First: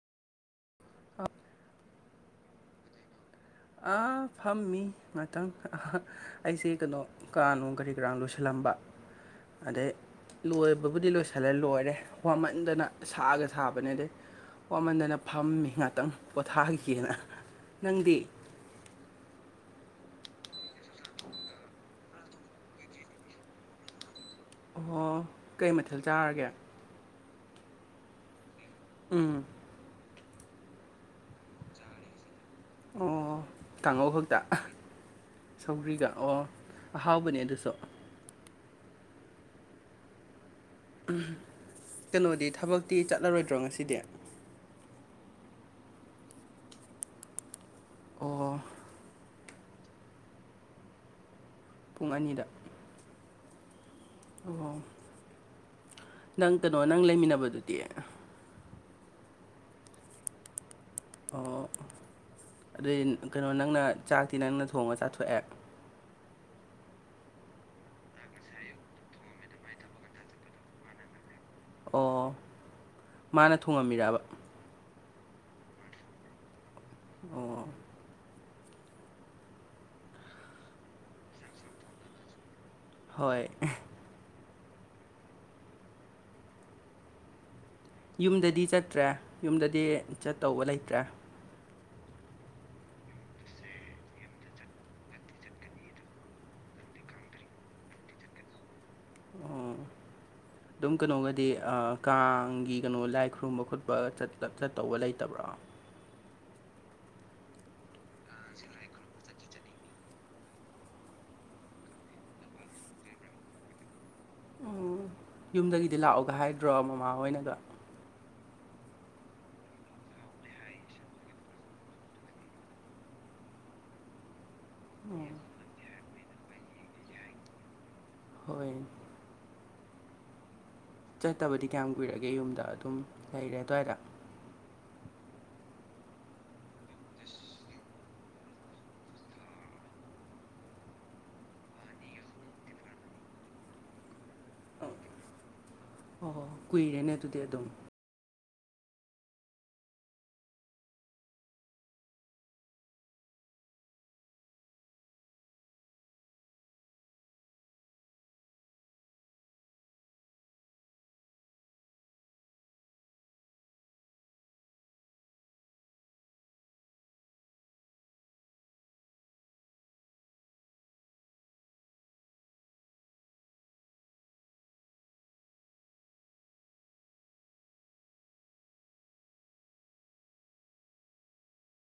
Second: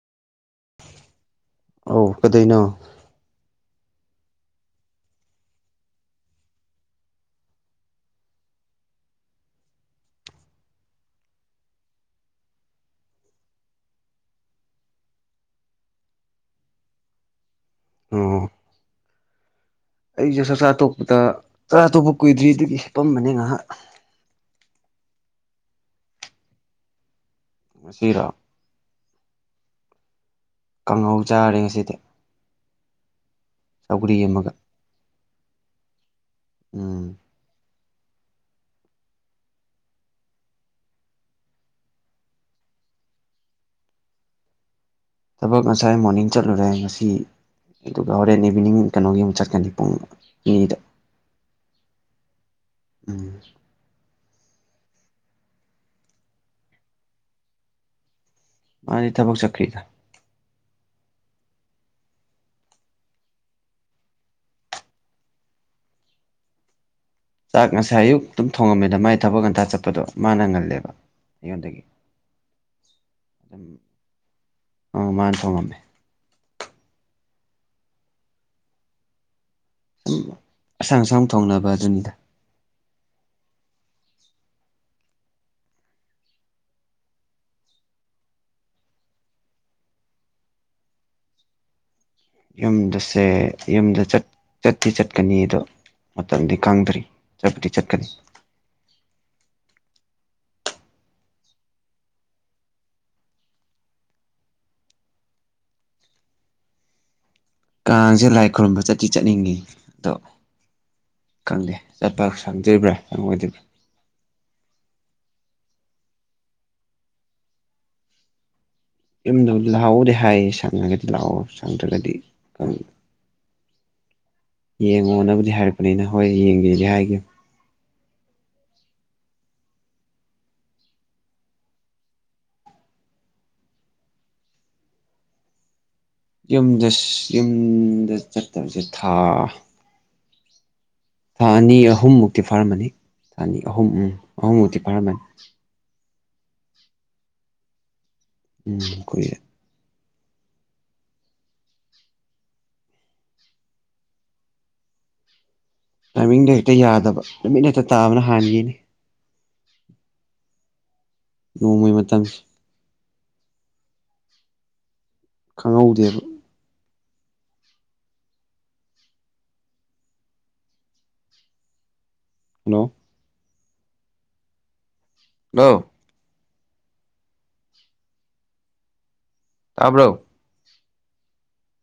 ꯑꯧ ꯀꯩꯗꯩꯅꯣ ꯑꯥ ꯐꯝꯃꯤ ꯉꯥꯇꯪ ꯑꯩꯁꯤ ꯀꯩꯅꯣ ꯀꯥꯅꯣꯡ ꯀꯔꯤ ꯀꯔꯥꯡ ꯂꯣꯏꯁꯤꯜꯂꯝꯕ ꯑꯗꯩ ꯂꯣꯏꯕꯕꯨꯗꯤ ꯂꯣꯏꯁꯤꯜꯂꯦ ꯂꯣꯏꯔꯦ ꯋꯥꯃꯟꯗꯅ ꯁꯥꯒ ꯁꯥꯕꯅꯦ ꯗꯩ ꯋꯥꯃꯟꯗꯅ ꯐꯝꯃꯤ ꯉꯥꯛꯇꯪ ꯄꯣꯊꯥꯒꯦꯅ ꯅꯪꯗꯤ ꯑꯣ ꯑꯩꯁꯨ ꯆꯥꯛꯆꯥ ꯇꯣꯄꯗ ꯆꯥꯛꯆꯥ ꯇꯣꯛꯄ ꯀꯨꯏꯗ꯭ꯔꯤ ꯑꯗꯨꯒꯤ ꯍꯤꯄꯝꯕꯅꯦ ꯉꯍꯥꯛ ꯑꯣꯍꫭ ꯀꯩ ꯃꯊꯦꯜ ꯆꯥꯔꯒꯦ ꯉꯁꯤꯔꫭ ꯎꯝ ꯀꯥꯡꯍꯧ ꯆꯥꯔꯦ ꯉꯁꯤꯗꯤ ꯑꯣ ꯀꯥꯡꯉꯧ ꯁꯧꯒ꯭ꯔꯤ ꯈꯛꯇ ꯑꯃꯒ ꯁꯧꯒ꯭ꯔꯤꯒ ꯑꯣ ꯎꯝ ꯑꯍꯥꯎꯕꯅꯦ ꯑꯗꯨꯁꯨ ꯀꯩꯅꯣꯗꯤ ꯊꯕꯛꯇꯤ ꯆꯠꯂꯔꯣꯏꯗ꯭ꯔꯣ ꯉꯁꯤꯗꯤ ꯊꯕꯛ ꯉꯁꯥꯏ ꯃꯣꫪꯅꯤꯡ ꯆꯠꯂꯨꯔꯦ ꯉꯁꯤ ꯑꯗꯨꯒ ꯍꯣꯔꯦꯟ ꯑꯣ ꯏꯚꯤꯅꯤꯡ ꯀꯩꯅꯣꯒꯤ ꯑꯃꯨꯛ ꯆꯠꯀꯅꯤ ꯄꯨꯡ ꯑꯅꯤꯗ ꯄꯨꯡ ꯑꯅꯤꯗ ꯎꯝ ꯑꯣ ꯅꯪ ꯀꯩꯅꯣ ꯅꯪ ꯂꯩꯃꯤꯟꯅꯕꯗꯨꯗꯤ ꯃꯥꯗꯤ ꯊꯕꯛ ꯆꯠꯈ꯭ꯔꯤꯗ ꯑꯣ ꯑꯗꯨꯏ ꯀꯩꯅꯣ ꯅꯪꯅ ꯆꯥꯛꯇꯤ ꯅꯪꯅ ꯊꯣꯡꯉ ꯆꯥꯊꯣꯛꯑꯦ ꯆꯥꯛ ꯉꯁꯥꯏ ꯑꯌꯨꯛꯛ ꯇꯨꯝ ꯊꯣꯡꯉꯝꯃꯦꯗ ꯃꯥꯏ ꯊꯕꯛ ꯉꯟꯇ ꯆꯠꯄꯗꯣ ꯃꯥꯅ ꯉꯜꯂꯦꯕ ꯑꯩꯉꯣꯟꯗꯒꯤ ꯑꯣ ꯃꯥꯅ ꯑꯗꯨꯝ ꯊꯣꯡꯉꯝꯃꯤꯔꯕ ꯑ ꯃꯥꯅ ꯊꯣꯡꯉꯝꯃꯦ ꯑꯣ ꯨꯁꯨꯝ ꯑꯁꯪ ꯑꯁꯪ ꯊꯣꯡꯅꯕꯗꯨꯅꯤꯗ ꯍꯣꯏ ꯌꯨꯝꯗꯗꯤ ꯆꯠꯇ꯭ꯔꯦ ꯌꯨꯝꯗꯗꯤ ꯆꯠꯇꯧꯕ ꯂꯩꯇ꯭ꯔꯦ ꯌꯨꯝꯗꯁꯦ ꯌꯨꯝꯗ ꯆꯠ ꯆꯠꯇꯤ ꯆꯠꯀꯅꯤ ꯑꯗꯣ ꯃꯇꯝꯗꯤ ꯀꯪꯗ꯭ꯔꯤ ꯆꯠꯄꯗꯤ ꯆꯠꯀꯅꯤ ꯑꯣ ꯑꯗꯨꯝ ꯀꯩꯅꯣꯒꯗꯤ ꯀꯥꯡꯒꯤ ꯀꯩꯅꯣ ꯂꯥꯏ ꯈꯨꯔꯨꯝꯕ ꯈꯣꯠꯄ ꯆꯠꯇꯧꯕ ꯂꯩꯇꯕ꯭ꯔꯣ ꯀꯥꯡꯁꯦ ꯂꯥꯏ ꯈꯨꯔꯨꯝꯕ ꯆꯠꯇꯤ ꯆꯠꯅꯤꯡꯉꯤ ꯑꯗꯣ ꯈꯪꯗꯦ ꯆꯠꯄꯥ ꯁꯪꯗ꯭ꯔꫭꯏꯕ꯭ꯔ ꯁꯪꯉꯣꯏꯗ꯭ꯔꯤꯕ ꯎꯝ ꯌꯨꯝꯗꯒꯤꯗꯤ ꯂꯥꯛꯑꯣꯒꯥ ꯍꯥꯏꯗ꯭ꯔꯣ ꯃꯃꯥꯍꯣꯏꯅꯒꯥ ꯌꯨꯝꯗꯕꯨꯗꯤ ꯂꯥꯛꯑꯣꯕꯨꯗꯤ ꯍꯥꯏꯌꯦ ꯁꯪꯉꯥꯒꯗꯤ ꯂꯥꯛꯑꯣ ꯁꯪꯗ꯭ꯔꯥꯒꯗꯤ [unintelligible] ꯎꯝ. ꯌꯦꯡꯉꯣꯅꯕꯨꯗꯤ ꯍꯥꯏꯔꯛꯄꯅꯤꯅ ꯍꯣꯏ ꯌꯦꯡꯒꯤꯗꯤ ꯍꯥꯏꯒꯤꯝ ꯍꯣꯏ ꯆꯠꯇꯥꯕꯗꯤ ꯀꯌꯥꯝ ꯀꯨꯏꯔꯒꯦ ꯌꯨꯝꯗꯥ ꯑꯗꯨꯝ ꯂꯩꯔꯦ ꯑꯗꯥꯏꯗ ꯌꯨꯝꯁꯦ ꯌꯨꯝꯗ ꯆꯠꯇꯥꯕꯁꯦ ꯊꯥ ꯊꯥ ꯑꯅꯤ ꯑꯍꯨꯝꯃꯨꯛꯇꯤ ꯐꯥꯔꯝꯃꯅꯤ ꯊꯥ ꯑꯅꯤ ꯑꯍꯨꯝ ꯎꯝ ꯑꯍꯨꯝꯃꯨꯛꯇꯤ ꯐꯥꯔꯝꯃꯅꯤ ꯀꯨꯏꯔꯦꯅ ꯑꯗꯨꯗꯤ ꯑꯗꯨꯝ ꯎꯝ ꯀꯏꯔꯦ ꯇꯥꯏꯃꯤꯡꯗꯣ ꯍꯦꯛꯇ ꯌꯥꯗꯕ ꯅꯨꯃꯤꯠ ꯍꯦꯛꯇ ꯇꯥꯕꯅ ꯍꯥꯟꯈꯤꯅꯦ ꯅꯣꯡꯃꯩ ꯃꯇꯝ ꯈꯪꯍꯧꯗꯦꯕ ꯍꯜꯂꯣ ꯍꯂꯣ ꯇꯥꯕ꯭ꯔꯣ